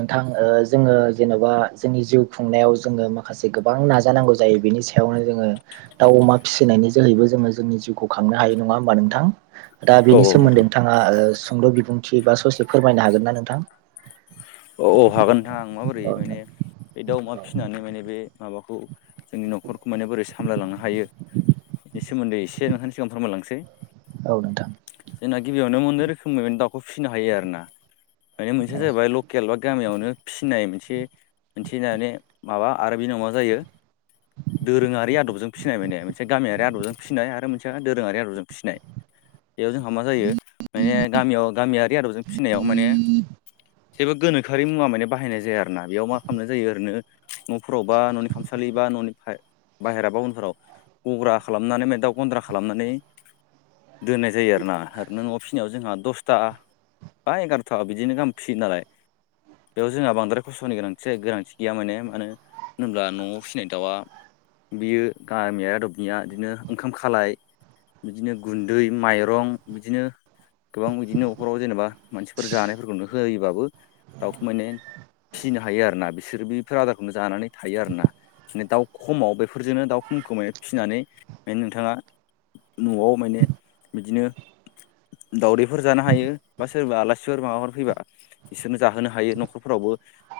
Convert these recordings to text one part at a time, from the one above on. नोंथां ओ जोङो जेन'बा जोंनि जिउ खुंनायाव जोङो माखासे गोबां नाजानांगौ जायो बेनि सायावनो जोङो दाउ अमा फिसिनायनि जोहैबो जोङो जोंनि जिउखौ खांनो हायो नङा होमबा नोंथां? दा औ बेनि औ नोंथां सोमोन्दै नोंथाङा ओ सुंद' बिबुंथि बा ससे फोरमायनो हागोन ना नोंथां? अ औ हागोन नोंथां आं माबोरै औ माने बे दाउ अमा फिसिनानै माने बे माबाखौ जोंनि न'खरखौ माने बोरै सामलायलांनो हायो। बेनि सोमोन्दै एसे नोंथांनि सिगाङाव फोरमायलांनोसै औ नोंथां जोंना गिबियावनो मोननै रोखोमनि माने दाउखौ फिसिनो हायो आरो ना माने मोनसेया औ जाहैबाय ल केल बा गामियावनो फिसिनाय मोनसे मोनसे माने माबा आरो बिनि उनाव मा जायो। दोरोङारि आदबजों फिसिनाय माने मोनसे गामियारि आदबजों फिसिनाय आरो मोनसेया दोरोङारि आदबजों फिसिनाय [inaudible] बेयाव जोंहा मा जायो माने गामियाव गामियारि आदबजों फिसिनायाव माने जेबो गोनोखोआरि मुवा माने बाहायनाय जाया आरो ना बेयाव मा खामनाय जायो ओरैनो न'फोराव बा न'नि खामसालि बा न'नि बाय बायाहेरा बा उनफोराव गग्रा खालामनानै ओमफाय दाउ गन्द्रा खालामनानै दोननाय जायो आरोना ओरैनो न'आव फिसिनायाव जोंहा दसथा बा एगार'था बिदिनो गाहाम फिसियो नालाय। [inaudible] बेयाव जोंहा बांद्राय खसथ'नि गोनांथि जाया गोनांथि गैया माने मानो होनोब्ला नआव फिसिनाय दाउआ बियो गामिया आदबनिया बिदिनो ओंखाम खालाय बिदिनो गुन्दै माइरं बिदिनो गोबां बिदिनो न'खराव जेनेबा मानसिफोर जानायफोरखौनो होयोबाबो दाउखौ माने फिसिनो हायो आरो ना बिसोरो बेफोर आदारखौनो जानानै थायो आरोना माने दाउ खमाव बेफोरजोंनो दाउ खमखौ माने फिसिनानै माने नोंथाङा न'आव माने बिदिनो दाउदैफोर जानो हायो बा सोरबा आलासिफोर माबाफोर फैबा बिसोरनो जाहोनो हायो न'खरफोरावबो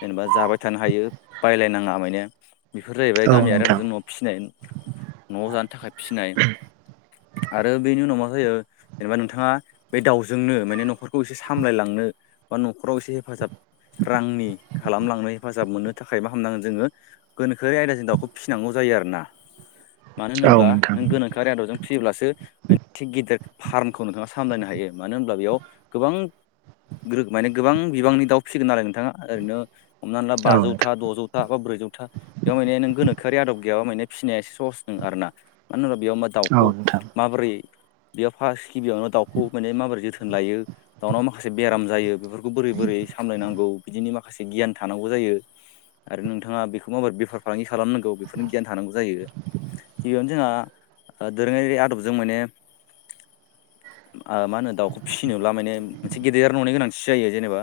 जेनेबा जाबाय थानो हायो बायलायनाङा मायने बेफोर जाहैबाय औ गामियारि नोंथां आदबजों फिसिनाय न'आव जानो थाखाय फिसिनाय आरो बेनि उनाव मा जायो जेनेबा नोंथाङा बे दाउजोंनो माने न'खरखौ एसे सामलायलांनो बा न'खराव एसे हेफाजाब रांनि खालामलांनो हेफाजाब मोननो थाखाय मा खालामनांगोन जोङो गोनोखोयारि आयदाजों दाउखौ फिसिनांगौ जायो। आरो ना [inaudible] मानो होनोब्ला नोंथां नों गोनखोआरि आदबजों फि सियोब्लासो माने थिग गिदिर फार्मखौ नोंथाङा सामलायनो हायो मानो होनब्ला बेयाव गोबां ग्रो माने गोबां बिबांनि दाउ फिसिगोन नालाय नोंथाङा ओरैनो हमनानै ला औ नोंथां बाजौथा द'जौ ता बा ब्रैजौथा बेयाव माने नों गोनोखोआरि आदब गैयाब माने फिसिनाया एसे सहस नोङा आरोना मानो होनोबा बेयाव औ दाउखौ नोंथां माबोरै बेयाव फार्स्ट गिबियावनो दाउखौ माने माबोरै जोथोन लायो दाउनाव माखासे बेराम जायो। बेफोर खौ बोरै बोरै सामलायनांगौ बिदिनि माखासे गियान थानांगौ जायो। आरो नोंथाङा बेखौ माबोरै बेफार फालांगि खालामनांगौ बेफोरनि गियान थानांगौ जायो। गिबियावनो जोंहा ओ दोरोङारि आदबजों माने ओ मा होनो दाउखौ फिसिनोब्ला माने मोनसे गेदेर ननि गोनांथि जायो जेनेबा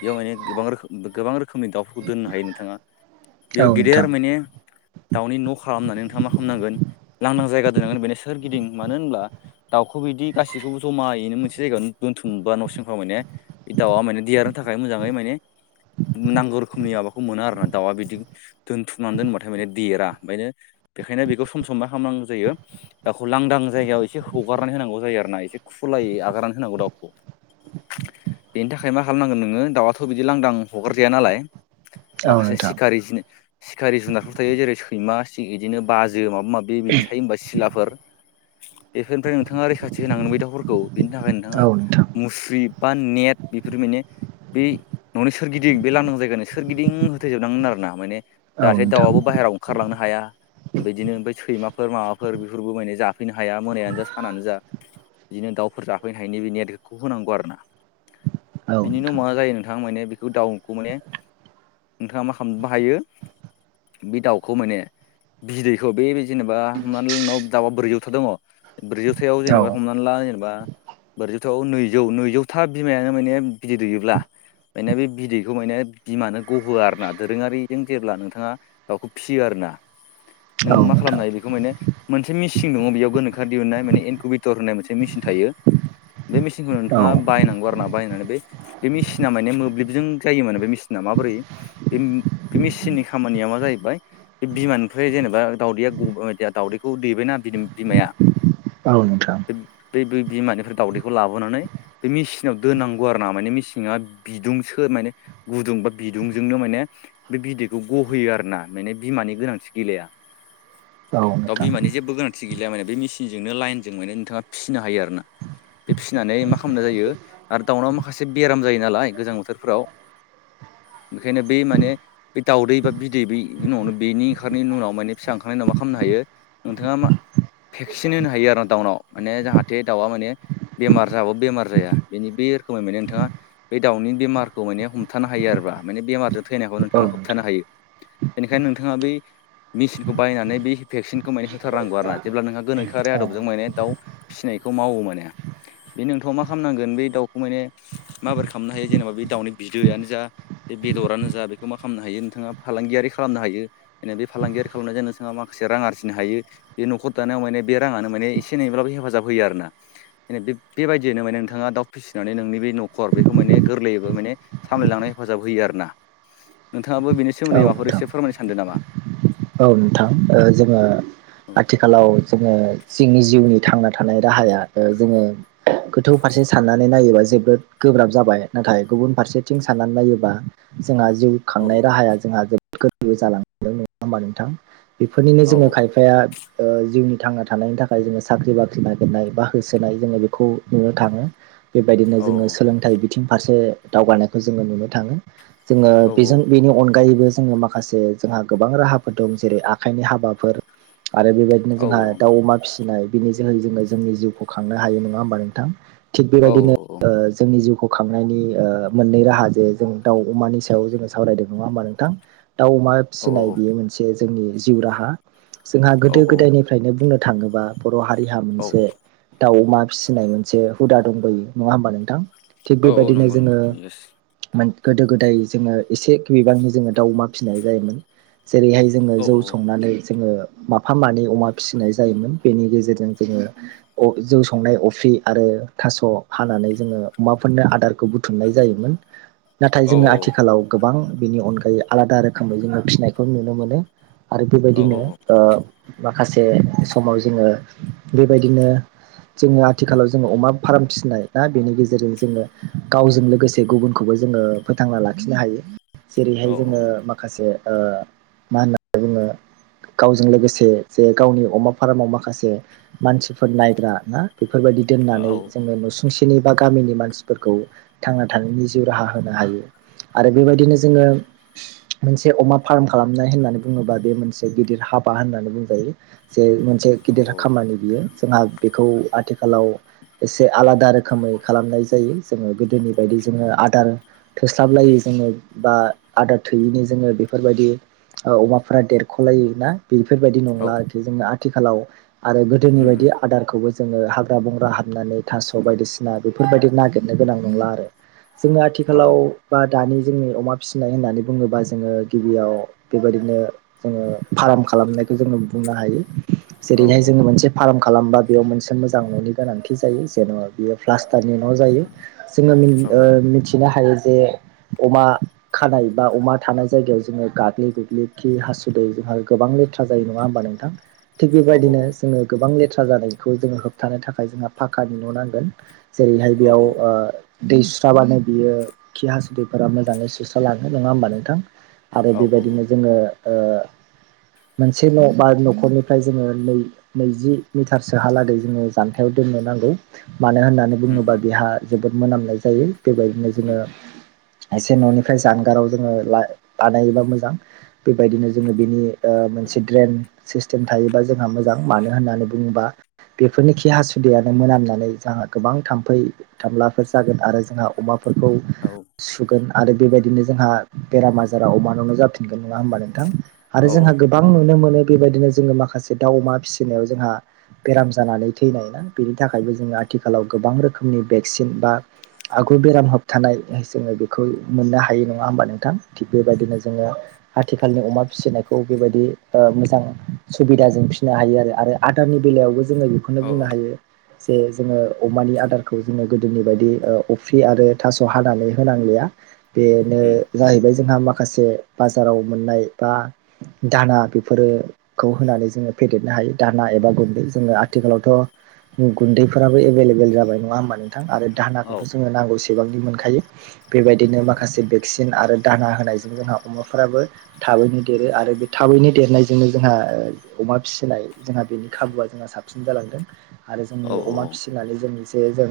बेयाव माने गोबां रोखोम गोबां रोखोमनि दाउफोरखौ दोननो हायो नोंथाङा औ नोंथां बेयाव औ गेदेर नोंथां माने दाउनि न' खालामनानै नोंथाङा मा खामनांगोन लांदां जायगा दोननांगोन बेनो सोरगिदिं मानो होनब्ला दाउखौ बिदि गासिखौबो ज'मायैनो मोनसे जायगायावनो दोन्थुमबा न' सिंफ्राव माने बे दाउआ माने देरनो थाखाय मोजाङै माने नांगौ रोखोमनि माबाखौ मोनो आरोना दाउआ बिदि दोनथुमनानै दोनबाथाय माने देरा ओंखायनो बेखायनो बेखौ सम सम मा खालामनांगौ जायो दाउखौ लांदां जायगायाव एसे हगारनानै होनांगौ जायो आरो ना एसे खुलायै आगारानै होनांगौ दावखौ [inaudible] बेनि थाखाय मा खालामनांगोन नोङो दाउआाथ' बिदि लांदां हगारजाया नालाय। औ माखासे नोंथां सिखारि जि सिखारि जुनारफोर थायो जेरै सैमा इदिनो बाजो माबा माबि बे बिदि थायो होनबा सिलाफोर बेफोरनिफ्राय नोंथाङा रैखाथि होनांगोन बे दाउफोरखौ बेनि थाखाय औ नोंथाङा नोंथां मुस्रि बा नेट बेफोर माने बै न'नि सोरगिदिं बे लांदां जायगानि सोरगिदिं होथेजोबनांगोन आरो ना माने औ जाहाथे नोंथां दाउआबो बायहेराव ओंखारलांनो हा हाया बिदिनो ओमफ्राय सैमाफोर माबाफोर बेफोरबो माने जाफैनो हाया मोनायानो जा सानानो जा बिदिनो दाउफोर जाफैनो हायोनि बे नेटखौ होनांगौ आरो ना। औ औ बिनि उनाव नोंथां मा जायो नोंथां माने बेखौ दाउखौ माने नोंथाङा मा खालामनोबो हायो बे दाउखौ माने बिदैखौ बे जेनेबा हमनानै ला नोंनाव दावा ब्रैजौथा दङ ब्रैजौथायाव औ जेनेबा हमनानै ला जेनेबा ब्रैजौथाव नैजौ नैजौथा बिमायानो माने बिदै दैयोब्ला माने बे बिदैखौ माने बिमानो गहोआ आरो ना दोरोङारिजों जेब्ला नोंथाङा दाउखौ फिसियो आरो। ना औ नोङो मा नोंथां खालामनो हायो बेखौ माने मोनसे मेचिन दङ बेयाव गोनोखोआरि दिहुननाय माने एनकुबटर होननाय मोनसे मेसिन थायो बे मेसिनखौ नोंथाङा औ बायनांगौ। बायनानै बे मेसिना मोब्लिबजों जायो माने बे मेसिना माबोरै बे मे मेसिननि खामानिया मा जाहैबाय बे बिमानिफ्राय जेनेबा दाउदैया गबाय दावदैखौ दैबायना बि बिमाया औ नोथां बे बे बिमानिफ्राय दावदैखौ लाबोनानै बे मिसिन नाव दोननांगौ आरो ना माने मेसिङा माने बिदुंसो माने गुदुं बा बिदुंजोंनो माने बे बिदैखौ गहोयो आरो ना माने बिमानि गोनांथि गैलाया। औ दाउ नोथां बिमानि जेबो गोनांथि गैलिया माने बे मेसिनजोंनो लाइनजों माने नोंथाङा फिसिनो हायो आरो ना। बे फिसिनानै मा खालामनाय जायो आरो दाउनाव माखासे बेराम जायो नालाय गोजां बोथोरफ्राव [inaudible] ओंखायनो बे माने बे दाावदै बा बिदै बै उनावनो बेनि ओंखारनायनि उनाव माने फिसा ओंखारनायनि उनाव मा खालामनो हायो। नोंथाङा मा भेक्सिन होनो हायो आरो ना दाउनाव माने जाहाथे दाउआ माने बेमार जाबाबो बेमार जाया। बेनि बे रोखोमै माने नोंथाङा बे दाउनि बेमारखौ माने हमथानो हायो आरोबा माने बेमारजों थैनायखौ नोंथाङा नोंथां होबथानो हायो। बेनिखायनो नोंथाङा बै मेसिनखौ बायनानै बे भेक्सिनखौ माने होथारनांगौ आरो ना जेब्ला नोंहा गोनोखोआरि औ आदबजों माने दाउ फिसिनाय खौ मावो माने बे नोंथ' मा खालामनांगोन। बे दाउखौ माने माबोरै खालामनो हायो जेनेबा बे दाउनि बिदैआनो जा बे बेदरानो जा बेखौ मा खालामनो हायो नोंथाङा फालांगियारि खालामनो हायो जेनै बे फालांगियारि खालामनायजों नोंथाङा माखासे रां आरजिनो हायो। बे न'खर दानायाव माने बे राङानो माने एसे एनैब्लाबो हेफाजाब होयो आरोना बेबायदियनो माने नोंथां नोंथाङा दाउ फिसिनानै नोंनि बे न'खर बेखौ माने गोरलैयैबो माने सामलायलांनाय हेफाजाब होयो आरो ना। [inaudible] नोंथाङाबो बेनि सोमोनदै औ माबाफोर नोंथां एसे फोरमायनो सानदों नामा? औ नोंथां जोङो आथिखालाव जोङो जोंनि जिउनि थांना थानाय राहाया जोङो गोथौ फारसे साननानै नायोबा जोबोद गोब्राब जाबाय नाथाय गुबुन फारसेथिं साननानै नायोबा जोंहा जिउ औ खांनाय राहाया जोंहा जोबोद गोरलैबो जालांदों नङा होनबा नोंथां? बेफोरनिनो औ जोङो खायफाया ओ जिउनि थांना थानायनि थाखाय जोङो साख्रि बाख्रि नागिरनाय बा होसोनाय जोङो बेखौ नुनो थाङो। बेबायदिनो औ जोङो सोलोंथाइ बिथिं फारसे दावगानायखौ जोङो नुनो थाङो। जोङो औ बेजों बेनि अनगायैबो जोङो माखासे जोंहा गोबां राहाफोर दं जेरै आखाइनि हाबाफोर आरो बेबायदिनो औ जोंहा दाउ अमा फिसि नाय बिनि जोहै जोङो जोंनि जिउखौ खांनो हायो नङा होमबा नोंथां थिग ओ औ बेबायदिनो जोंनि जिउखौ खांनायनि ओ मोननै राहा जे जों दाउ अमानि सायाव जों सावरायदों नङा होमबा नोंथां दाउ अमा औ फिनाय बेयो मोनसे जोंनि जिउ राहा जोंहा औ गोदो गोदायनिफ्रायनो बुंनो थाङोबा बर' हारिहा औ मोनसे दाउ अमा फिसिनाय मोनसे हुदा दंबोयो नङा होमबा नोंथां? थिग औ औ बेबायदिनो नंगौ नंगौ जोङो येस गोदो गोदाय जोङो एसे बिबांनि जोङो दाउ अमा फिसिनाय जायोमोन। जेरैहाय जोङो औ जौ संनानै जोङो माफा मानै अमा फिसिनाय जायोमोन बेनि गेजेरजों जोङो जौ संनाय अफ्रि आरो थास' हानानै जोङो अमाफोरनो आदारखौ बुथुमनाय जायोमोन। नाथाय औ जोङो आथिखालाव गोबां बिनि अनगायै आलादा रोखोमै जोङो फिसिनायखौ नुनो मोनो। आरो औ बेबायदिनो औ औ ओ माखासे समाव जोङो बेबायदिनो जोङो आथिखालाव जोङो अमा फार्म फिसिनाय ना बेनि गेजेरजों जोङो गावजों लोगोसे गुबुनखौबो जोङो फोथांना लाखिनो हायो। औ जेरैहाय जोङो माखासे ओ मा होननानै बुङो? गावजों लोगोसे जे गावनि अमा फार्माव माखासे मानसिफोर नायग्रा ना बेफोरबायदि औ दोननानै जोङो नुसुंसे नि बा गामिनि मानसिफोरखौ थांना थानायनि जिउ राहा होनो हायो। आरो बेबायदिनो जोङो मोनसे अमा फार्म खालामनाय होननानै बुङोबा बे मोनसे गिदिर हाबा होननानै बुंजायो। जे मोनसे गिदिर औ खामानि बियो जोंहा बेखौ आथिखालाव एसे आलादा रोखोमै खालामनाय जायो जोङो गोदोनि बायदि जोङो आदार थोस्लाबलायै जोङो बा आदार थोयैनि जोङो बे- फोरबायदि ओ अमाफोरा देरख'लायि ना बेफोरबायदि औ नंला आरोखि जोंना आथिखालाव आरो गोदोनि उम उम बायदि आदारखौबो जोङो हाग्रा बंग्रा हाबनानै थास' बायदिसिना बेफोरबायदि नागिरनो गोनां नंला आरो। जोङो औ आथिखालाव बा दानि जोंनि अमा फिसिनाय होननानै बुङोबा जोङो गिबियाव बेबायदिनो जोङो फार्म खालामनायखौ जोङो बुंनो हायो। औ जेरैहाय जोङो मोनसे फार्म खालामबा बेयाव मोनसे मोजां न'नि गोनांथि जायो जेन'बा बेयो प्लास- ष्टारनि न' जायो जोङो मिन औ ओ मिथिनो हायो। जे अमा खानाय बा अमा थानाय जायगायाव जोङो गाग्लि गुग्लि खि हासुदै जोंहा गोबां लेथ्रा जायो नङा होमबा नोंथां? थिग औ बेबायदिनो जोङो गोबां लेथ्रा जानायखौ जोङो होबथानो थाखाय जोंहा फाखानि न' नांगोन जेरैहाय औ बेयाव ओ दै सुस्राबानो बियो खि हासुदैफोरा मोजाङै सुस्रालाङो नङा होमबा नोंथां? आरो औ बेबायदिनो जोङो ओ मोनसे न' बा न'खरनिफ्राय जोङो नै नैजि मिटारसोहालागै जोङो जानथायाव दोननो नांगौ मानो होननानै उम बुङोबा बेहा जोबोद मोनामनाय जायो बेबायदिनो उम जोङो एसे न'निफ्राय जानगाराव जोङो ला बानायोबा मोजां बेबायदिनो जोङो बिनि ओ मोनसे ग्रेन सिस्टेम थायोबा जोंहा मोजां मानो होननानै बुङोबा बेफोरनि खि हासुदैयानो मोनामनानै जोंहा गोबां थामफै थामलाफोर जागोन आरो जोंहा अमा फोरखौ औ सुगोन आरो बेबायदिनो जोंहा बेराम आजारा अमानावनो जाफिन- गोन नङा होमबा नोंथां औ उम औ आरो जोंहा गोबां नुनो मोनो बेबायदिनो जोङो माखासे दाउ अमा फिसिनायाव जोंहा बेराम जानानै थैनाय ना बेनि थाखायबो जोङो आथिखालाव गोबां रोखोमनि भेक्सिन बा आगु बेराम होबथानाय जोङो बेखौ मोननो हायो नङा होमबा नोंथां थिग बेबायदिनो जोङो आथिखालनि अमा फिसिनायखौ बेबायदि ओ मोजां सुबिदा जों फिसिनो हायो आरो आदारनि बेलायावबो जोङो बेखौनो औ औ औ बुंनो हायो जे जोङो अमानि आदारखौ जोङो गो- दोनिबायदि ओ अफ्रि आरो थास' हानानै होनांलिया बेनो जाहैबाय जोंहा माखासे बाजाराव मोननाय बा दाना बेफोरो खौ होनानै जोङो फेदेरनो हायो दाना एबा गुन्दै जोङो आथिखालावथ' गुन्दैफोरा- बो एभेलेबेल जाबाय नङा होमबा नोंथां आरो दाहानाखौथ' जोङो नांगौसेबांनि मोनखायो बेबायदिनो माखासे बेक्सिन आरो दाना होनायजों जोंहा अमाफोराबो थाबैनो देरो आरो बे थाबैनो देरनायजोंनो जोंहा ओ अमा फिसिनाय जोंहा बेनि खाबुआ जोंहा साबसिन जालांदों आरो जोंनि अमा फिसिनानै जोंनि जे जों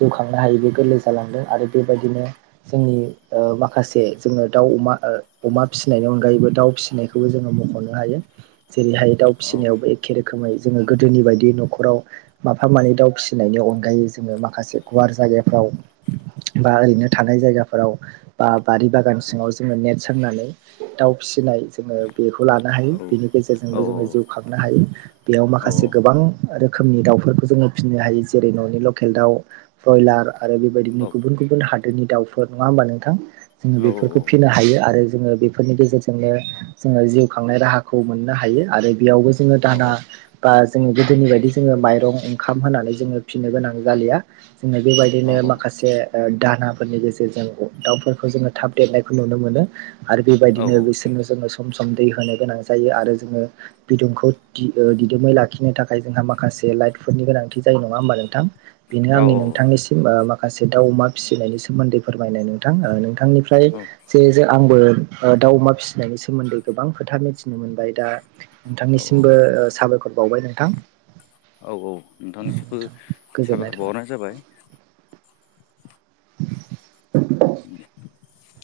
जौखांनो हायै बे गोरलै जालांदों आरो बेबायदिनो जोंनि ओ माखासे जोङो दाउ अमा ओ अमा फिसिनायनि अनगायैबो दाउ फिसिनायखौबो जोङो मुख'नो हायो जेरैहाय दाउ फिसिनायावबो एखे रोखोमै जोङो गोदोनि बायदि न'खराव माफा मानै दाउ फिसिनायनि अनगायै जोङो माखासे गुवार जायगाफ्राव बा ओरैनो थानाय जायागाफोराव बा बारि बागान- गान सिङाव जोङो नेट सोंनानै दाउ फिसिनाय जोङो बेखौ लानो औ हायो बेनि गेजेरजोंबो जोङो जिउ खांनो हायो बेयाव माखासे गोबां रो- खोमनि दाउफोरखौ जोङो फिनो हायो जेरै न'नि लकेल दाउ ब्रयलार आरो बेबायदिनो गुबुन गुबुन हादोरनि दाउफोर नङा होमबा नोंथां जोङो बेफोरखौ फिनो हायो आरो जोङो बेफोरनि गेजेरजोंनो जोङो जिउ खांनाय राहाखौ मोननो हायो आरो बेयावबो दाना बा जोङो गोदोनि बायदि जोङो माइरं ओंखाम होनानै जोङो फिनो गोनां जालिया जोङो बेबायदिनो माखासे दाहोनाफोरनि गेजेरजों दाउफोरखौ जोङो थाब देरनायखौ नुनो मोनो आरो बेबायदिनो बिसोरनो जोङो सम दै होनो गोनां जायो आरो जोङो बिदुंखौ दिदोमै लाखिनो थाखाय जोंहा माखासे लाइतफोरनि गोनांथि जायो नङा होमबा नोंथां बेनो आंनि नोंथांनिसिम माखासे दाउ अमा फिसिनायनि सोमोन्दै फोरमायनाय नोंथां नोंथांनि फ्राय जे जे आंबो दाउ अमा फिसिनायनि सोमोन्दै गोबां खोथा मिथिनो मोनबाय दा नोंथांनिसिमबो साबायखर बावबाय नोंथां औ औ नोंथांनिसिबो गोजोननाय साबायखर थाबाय बावहरनाय जाबाय [inaudible]